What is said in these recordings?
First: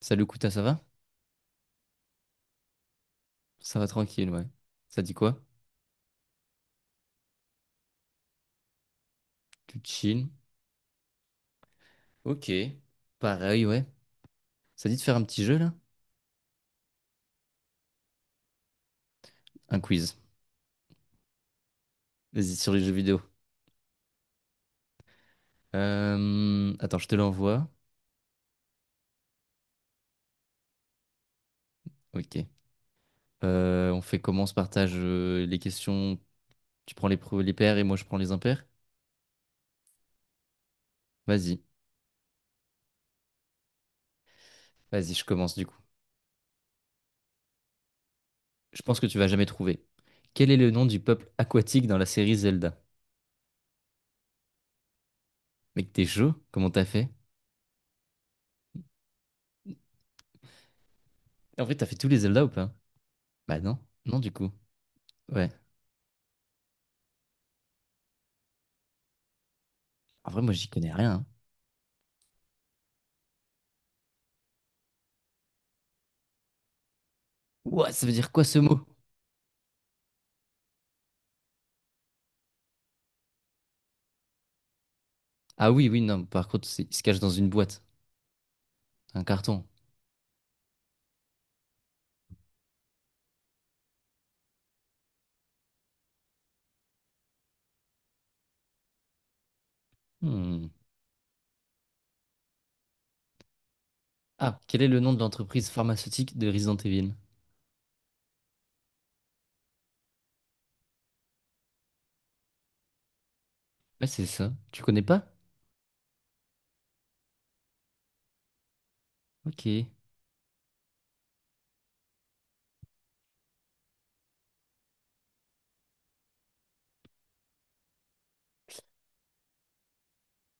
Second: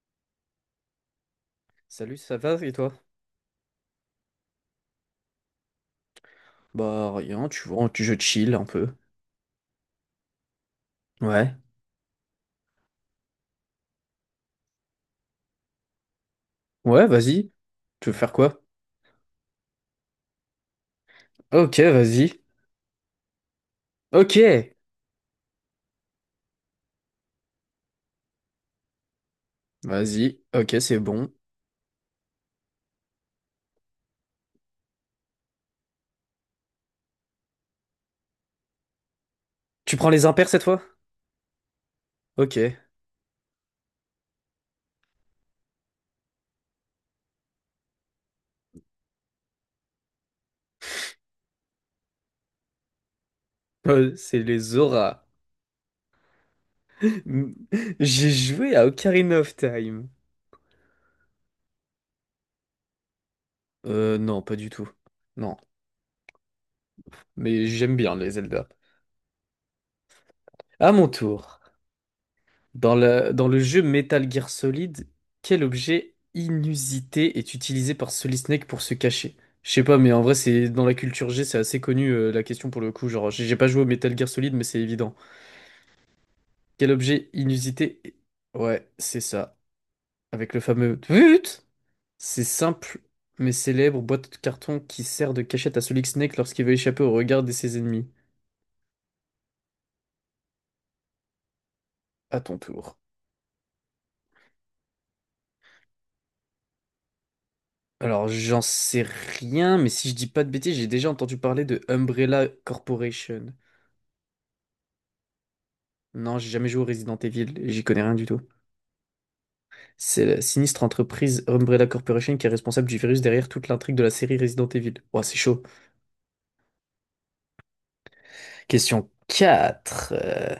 Salut Kouta, ça va? Salut, ça va et toi? Ça va tranquille, ouais. Ça dit quoi? Bah rien, tu vois, je chill un peu. Tu chill? Ouais. Ok. Pareil, ouais. Ça dit de faire un petit jeu, là? Ouais, vas-y. Tu veux faire quoi? Un quiz. Ok, vas-y. Vas-y, sur les jeux vidéo. Ok. Attends, je te l'envoie. Vas-y. Ok, c'est bon. Ok. On fait comment? On se partage les questions. Tu prends les pairs et moi je prends les impairs? Tu prends les impairs cette fois? Vas-y. Ok. Vas-y, je commence du coup. Je pense que tu vas jamais trouver. Quel est le nom du peuple aquatique dans la série Zelda? C'est les auras. Mec, t'es chaud? Comment t'as fait? J'ai joué à Ocarina of Time. En vrai, t'as fait tous les Zelda ou pas? Bah non. Non, du Non, coup. pas du tout. Ouais. Non. Mais j'aime bien les Zelda. En vrai, moi, j'y connais À mon rien, hein. tour. Dans le jeu Metal Gear Solid, quel objet inusité est Ouah, utilisé ça par veut dire Solid quoi ce Snake mot? pour se cacher? Je sais pas, mais en vrai, c'est dans la culture G, c'est assez connu la question pour le coup. Genre, j'ai pas joué au Metal Gear Solid, mais c'est évident. Ah oui, oui, non, par contre, Quel il se cache dans objet une boîte, inusité? Ouais, c'est un ça. carton. Avec le fameux Tut, c'est simple, mais célèbre boîte de carton qui sert de cachette à Solid Snake lorsqu'il veut échapper au regard de ses ennemis. Hmm. À ton tour. Ah, quel est le nom de l'entreprise pharmaceutique de Resident Evil? Alors, j'en sais rien, mais si je dis pas de bêtises, j'ai déjà entendu parler de Umbrella Corporation. Ouais, c'est ça. Tu connais pas? Non, j'ai jamais joué au Resident Evil, et j'y connais rien du tout. Ok. C'est la sinistre entreprise Umbrella Corporation qui est responsable du virus derrière toute l'intrigue de la série Resident Evil. Ouah, c'est chaud. Question 4.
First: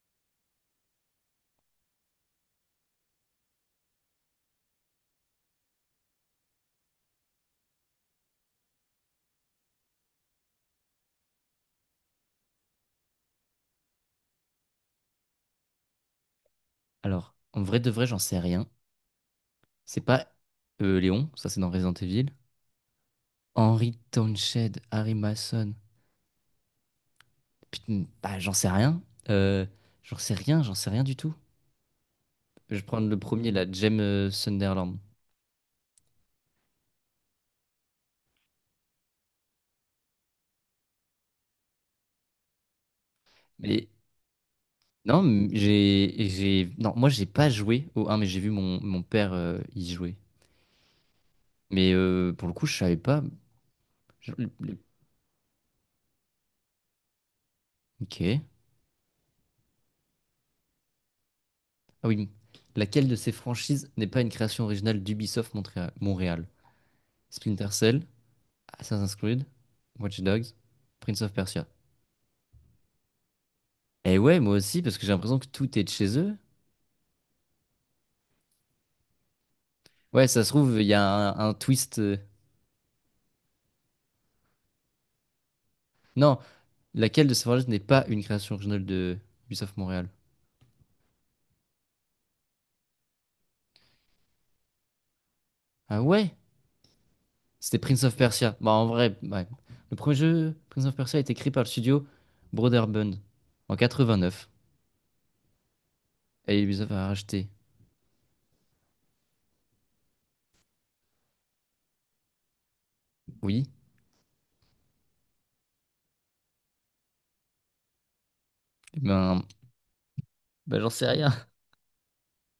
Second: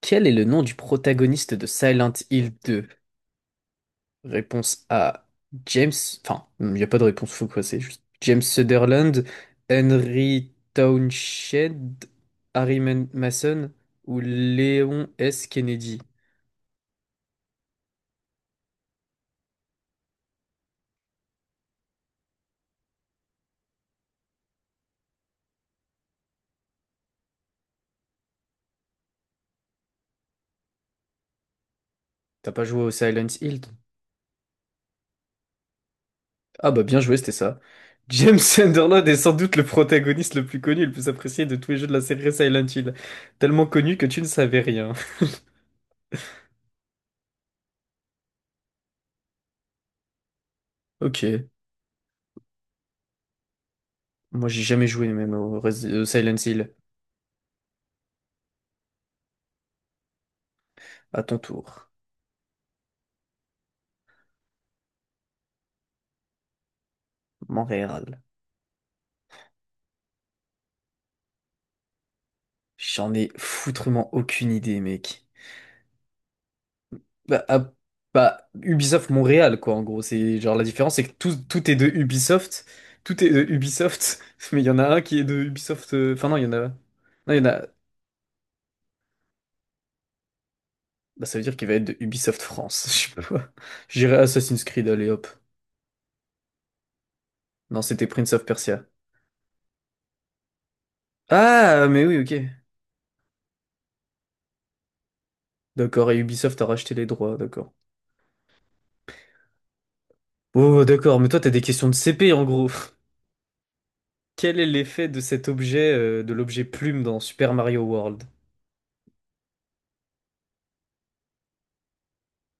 Quel est le nom du protagoniste de Silent Hill 2? Réponse A, James. Enfin, il n'y a pas de réponse, faut quoi, c'est juste James Sutherland, Henry Townshend, Mason ou Léon S. Kennedy. Alors, en vrai de vrai, j'en sais rien. C'est pas Léon, ça c'est dans Resident Evil. Henry Townsend, Harry Mason. Putain, bah, j'en sais rien. Euh, J'en sais rien, j'en sais rien du tout. T'as pas Je vais joué au prendre le Silent premier, Hill la toi? James Sunderland. Ah bah bien joué, c'était ça. James Sunderland est sans doute le protagoniste le plus connu et le plus apprécié de tous les jeux de la série Silent Hill. Tellement Mais connu que tu ne savais rien. non, non, moi j'ai pas joué au 1, mais j'ai vu mon père y jouer. Ok, Mais pour le coup, je savais pas. Je- moi le- j'ai le- jamais joué même au Silent Hill. Ok. À ton tour. Ah oui. Laquelle de ces franchises n'est pas une création originale d'Ubisoft Montréal, Montréal? Splinter Cell, Montréal. Assassin's Creed, Watch Dogs, Prince of Persia. J'en ai foutrement Eh ouais, aucune moi aussi, idée, parce que j'ai mec. l'impression que tout est de chez eux. Bah, à- bah, Ubisoft Montréal, quoi, en gros. Ouais, C'est ça se genre la trouve, il y différence, a c'est que tout, un tout est de twist. Ubisoft. Tout est de Ubisoft, mais il y en a un qui est de Ubisoft. Enfin, non, Non, il y en a. laquelle de Non, il y ces en a. franchises n'est pas une création originale de Ubisoft Montréal? Bah, ça veut dire qu'il va être de Ubisoft France. Je sais pas quoi. J'irai Assassin's Creed, allez hop. Ah ouais? C'était Non, Prince c'était of Prince of Persia. Bah, en Persia. vrai, ouais. Le premier jeu, Prince of Persia, a été créé par le Ah, mais studio oui, ok. Broderbund en 89. D'accord, et Et Ubisoft a Ubisoft racheté les a droits, racheté. d'accord. Oh, d'accord, mais toi, t'as des questions de CP, en gros. Oui. Quel est l'effet de cet objet, de l'objet plume dans Super Mario World? Eh ben, j'en sais rien.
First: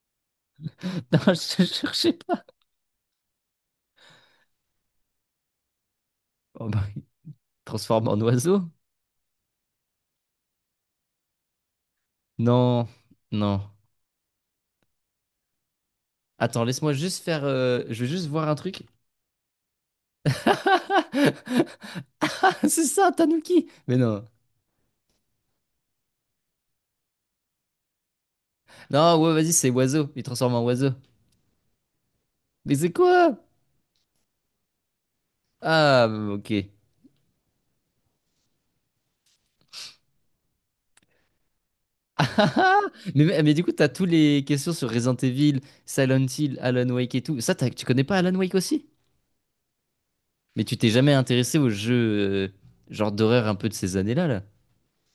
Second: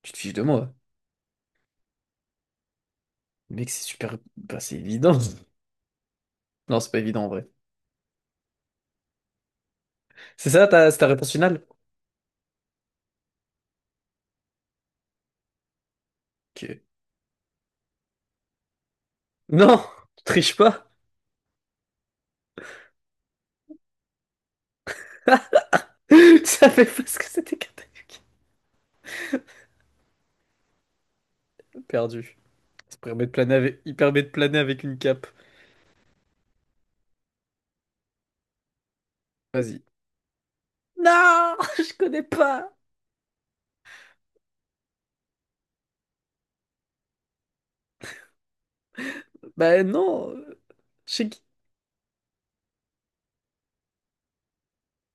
Tu te fiches de moi. Non, je ne cherchais pas. Mec, c'est super. Bah, c'est évident. Oh, Non, bah, c'est pas il évident en vrai. transforme en oiseau? C'est ta réponse finale? Non, non. Ok. Attends, laisse-moi juste faire. Je veux juste voir un truc. Non! Tu triches pas! C'est ça, Tanuki! Mais non. Tu savais pas ce que c'était qu'un tanuki. Non, ouais, vas-y, c'est oiseau. Il transforme en oiseau. Perdu. Mais c'est Ça permet de quoi? planer avec... Il permet de planer avec une cape. Ah, ok. Vas-y. Non! Je connais pas! Ah, mais du coup, t'as tous les questions sur Resident Evil, Silent Hill, Alan Wake et tout. Ça, tu connais pas Alan Wake aussi? Bah non! Mais tu t'es jamais Je sais qui- intéressé aux jeux genre d'horreur un peu de ces années-là, là.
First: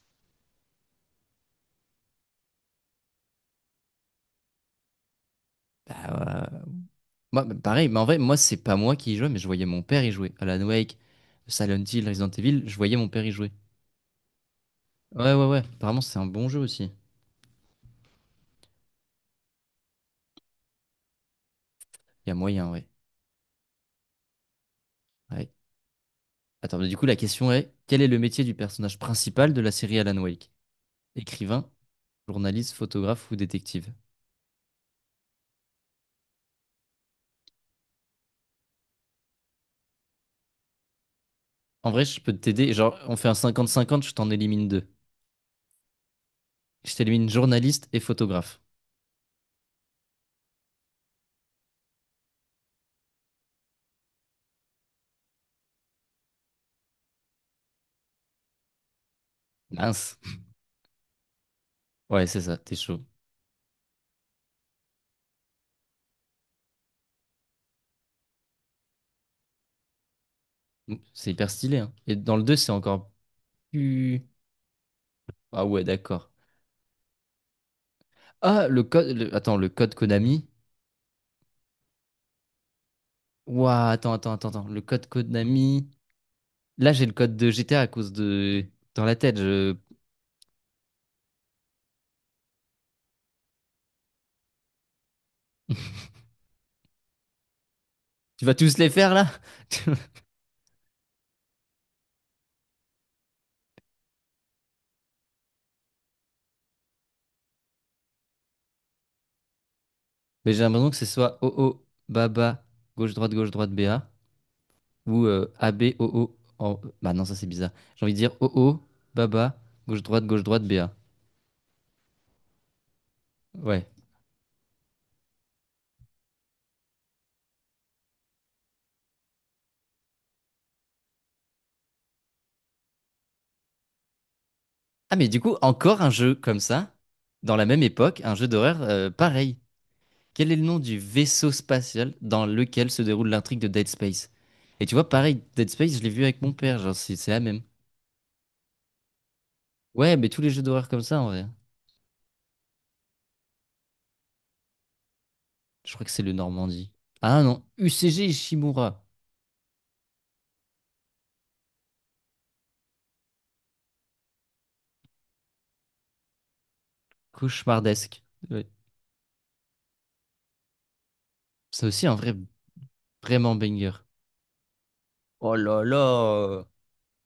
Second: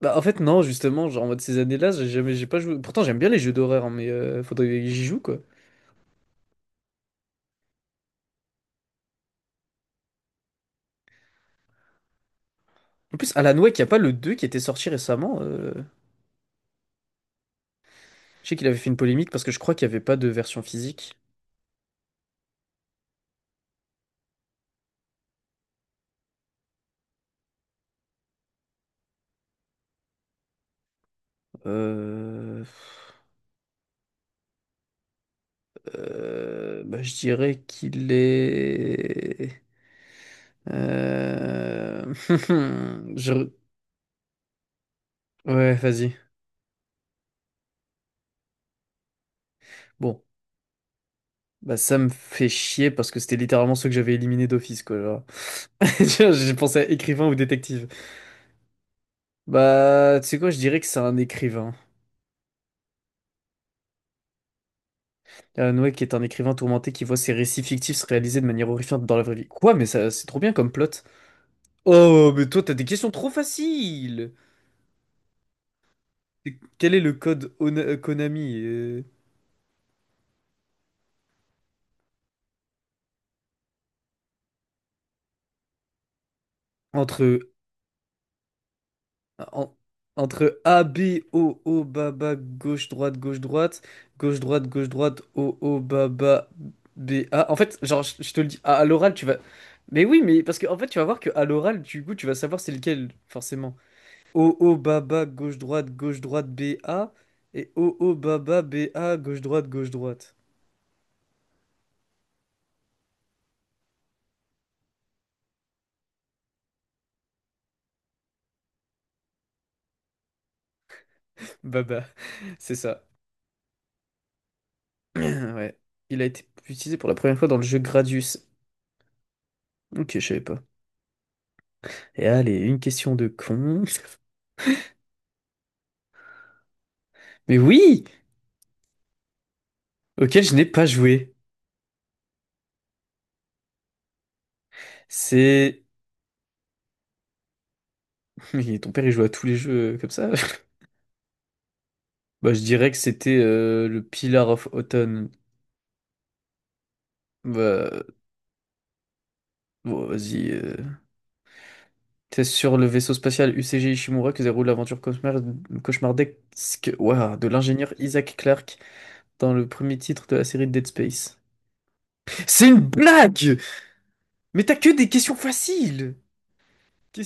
Bah en fait, non, justement, genre en mode ces années-là, j'ai jamais... j'ai pas joué. Pourtant, j'aime bien les jeux d'horreur, hein, mais faudrait que j'y joue quoi. Bah, ouais. Moi, bah, pareil, mais en vrai, moi, c'est pas moi qui y jouais, mais je voyais mon père y jouer. Alan Wake, Silent Hill, Resident Evil, je voyais mon En père y plus, jouer. Alan Wake, y a pas le 2 qui était sorti Ouais, récemment. ouais, ouais. Apparemment, c'est un bon jeu aussi. Je sais qu'il avait fait une polémique parce que je crois qu'il y avait pas de version physique. Il y a moyen, ouais. Ouais. Attends, mais du coup, la question est, quel est le métier du personnage principal de la série Alan Wake? Écrivain, Euh, journaliste, photographe ou détective? Bah, je dirais qu'il est. En vrai, Euh, je peux t'aider. Genre, on fait un je- 50-50, je t'en élimine deux. Ouais, vas-y. Je t'élimine journaliste et photographe. Bon, bah ça me fait chier parce que c'était littéralement ceux que j'avais éliminés d'office, quoi. Tiens, j'ai pensé à écrivain ou détective. Mince. Bah, tu sais quoi, je dirais que c'est un écrivain. Ouais, c'est ça, t'es chaud. Alan Wake est un écrivain tourmenté qui voit ses récits fictifs se réaliser de manière horrifiante dans la vraie vie. Quoi, mais ça, c'est trop bien comme plot. C'est hyper stylé, hein. Et Oh, dans le mais 2, toi, c'est t'as des encore questions trop plus. faciles! Ah ouais, d'accord. Quel est le code Konami? Ah, le code, attends, le code Konami. Ouah, attends, attends, attends, attends. Le code Konami. Là, j'ai le code entre, de GTA à cause de. Dans la tête, en- je. entre A, B, O, O, bas, bas, gauche, droite, gauche, droite, gauche, droite, gauche, droite, O, O, bas, bas, B, A. En fait, genre, je te Tu le vas dis, tous à les faire, l'oral, tu là? vas. Mais oui, mais parce que en fait, tu vas voir que à l'oral, du coup, tu vas savoir c'est lequel, forcément. O, O, bas, bas, gauche, droite, B, A. Et O, O, bas, bas, B, A, gauche, droite, gauche, droite. Mais j'ai l'impression que ce soit OO, Baba, gauche-droite, gauche-droite, BA. Ou AB, OO. Bah non, ça c'est bizarre. J'ai envie de dire OO, Baba, gauche-droite, gauche-droite, BA. Baba, c'est ça. Ouais. Ouais. Il a été utilisé pour la première fois dans le jeu Gradius. Ok, je savais pas. Et allez, une question de con. Ah, mais du coup, encore un jeu comme ça, dans Mais la même oui! époque, un jeu d'horreur pareil. Auquel Quel je est le n'ai nom pas du joué. vaisseau spatial dans lequel se déroule l'intrigue de Dead Space? Et tu vois, pareil, Dead C'est... Space, je l'ai vu avec mon père, genre c'est la même. Mais ton père, il joue à tous les jeux comme Ouais, mais ça? tous les jeux d'horreur comme ça en vrai. Bah, je dirais que c'était le Pillar of Autumn. Je crois que c'est le Normandie. Ah non, Bah, UCG Ishimura. bon, vas-y. C'est sur le vaisseau spatial UCG Ishimura que déroule l'aventure cauchemardesque ouah, de l'ingénieur Cauchemardesque. Isaac Ouais. Clarke dans le premier titre de la série Dead Space. Ça aussi, un vrai, C'est une vraiment blague! banger. Mais t'as que des questions Oh là faciles! là!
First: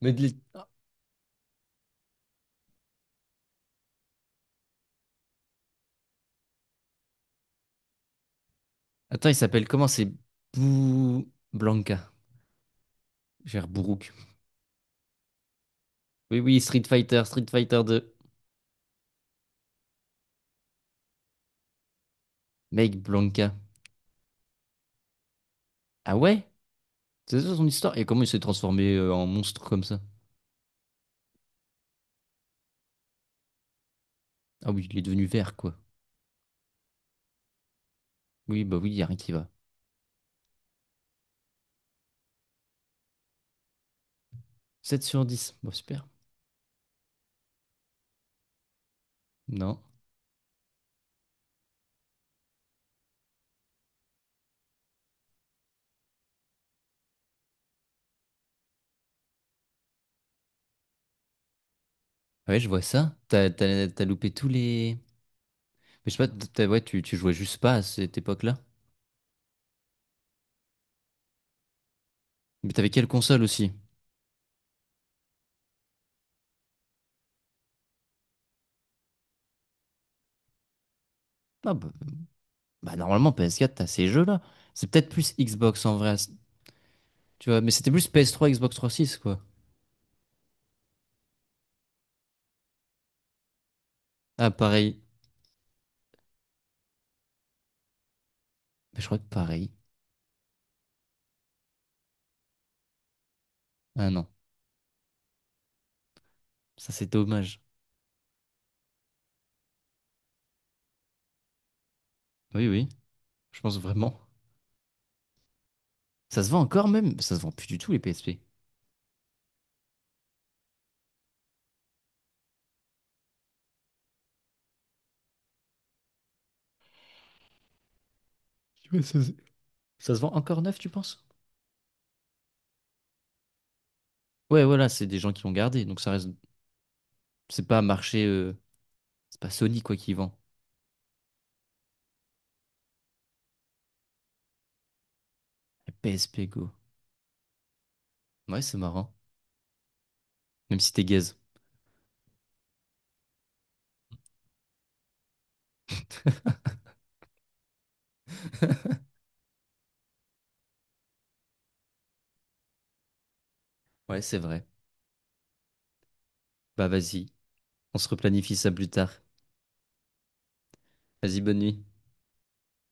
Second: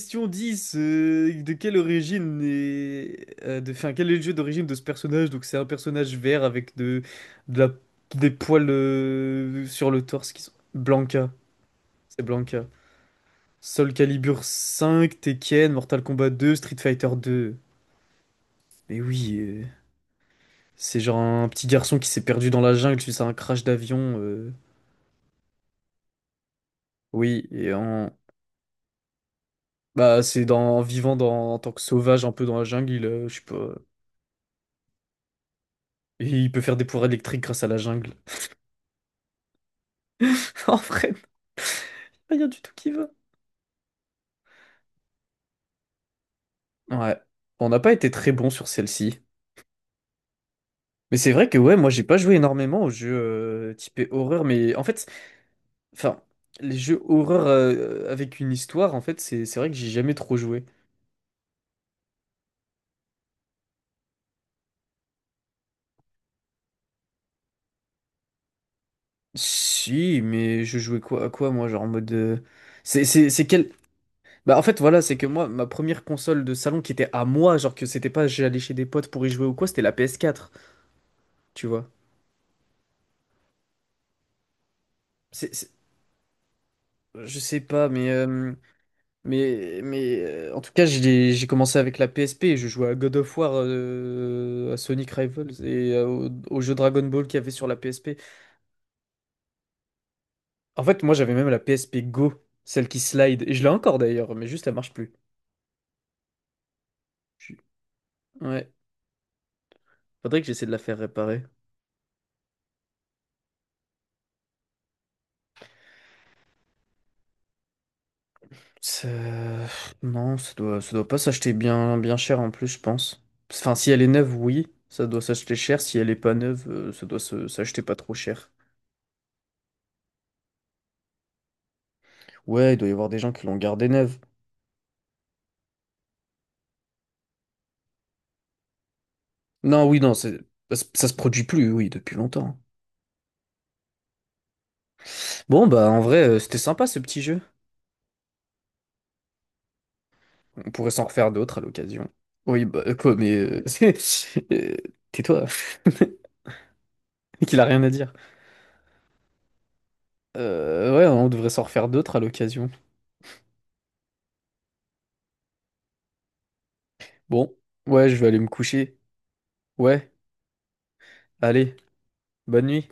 Mais de l'é- 10. De quelle origine est, enfin, quel est le jeu d'origine de ce personnage? Donc c'est un personnage vert avec de, de la- des poils Attends, il s'appelle comment? sur le C'est torse qui sont... Blanca, Blanca. c'est Blanca. J'ai l'air Soul bourrouk. Calibur 5, Tekken, Mortal Kombat Oui, 2, oui, Street Street Fighter Fighter, Street 2. Fighter 2. Mais oui, c'est genre un petit garçon qui s'est perdu dans la Mec, jungle suite à un Blanca. crash d'avion. Ah ouais? C'est Oui, ça son et histoire? Et en... comment il s'est transformé en monstre comme ça? Bah c'est dans, en vivant dans, en tant que sauvage un peu dans la jungle, il, je sais pas... Ah oui, il est devenu vert, quoi. Et il peut faire des pouvoirs électriques grâce à la jungle. Oui, bah oui, y a rien qui va. En vrai, non. Y a rien du tout qui va. 7 sur 10. Bon, super. Ouais. Bon, on n'a pas été très bon sur celle-ci. Non. Mais c'est vrai que ouais, moi j'ai pas joué énormément aux jeux typés horreur, mais en fait, enfin, les jeux horreur avec une histoire, en fait, c'est vrai que j'ai jamais trop joué. Ah ouais, je vois ça. T'as loupé tous les. Mais je sais pas, ouais, tu jouais juste pas à cette époque-là. Si, mais je jouais quoi à quoi moi, genre en mode Mais t'avais quelle console c'est quel aussi? Bah en fait voilà, c'est que moi ma première console de salon qui était à moi, genre que c'était pas j'allais chez des potes pour y jouer ou quoi, c'était la PS4, tu Ah vois. bah, normalement, PS4, t'as ces jeux-là. C'est peut-être plus C'est c'est- Xbox en vrai. je Tu vois, sais mais pas c'était plus mais PS3, Xbox 360, quoi. En tout cas, j'ai commencé avec la PSP. Je jouais à God of War, Ah, à pareil. Sonic Rivals et au jeu Dragon Ball qu'il y avait sur la PSP. Mais je crois que pareil. En fait, moi, j'avais même la PSP Go, celle qui slide. Et je l'ai encore Ah non, d'ailleurs, mais juste elle marche plus. ça c'est Je suis- dommage. Ouais, faudrait que j'essaie de la faire réparer. Oui, oui, je pense vraiment. Ça se vend encore même? Ça se vend plus du tout les PSP. Ça- Non, ça doit pas s'acheter bien, bien cher en plus, je pense. Enfin, si elle est neuve, oui, ça doit s'acheter cher. Si elle est pas neuve, ça doit s'acheter pas trop cher. Ouais, ça, c'est- Ça se vend encore neuf, tu penses? Ouais, il doit y avoir des gens qui l'ont gardée neuve. Ouais, voilà, c'est des gens qui l'ont gardé, donc ça reste. C'est pas marché. C'est pas Sony, Non, quoi, oui, qui non, vend. c'est- ça se produit plus, oui, depuis longtemps. Bon, bah, La en vrai, PSP c'était Go. sympa ce petit jeu. Ouais, c'est marrant. On Même pourrait si t'es s'en refaire gaze. d'autres à l'occasion. Oui, bah, euh, Tais-toi. Qu'il a rien à dire. Ouais, on devrait s'en refaire d'autres à l'occasion. Ouais, c'est vrai. Bah, vas-y, Bon, on ouais, se je vais aller me replanifie ça plus coucher. tard. Ouais, Vas-y, bonne allez, nuit. bonne nuit.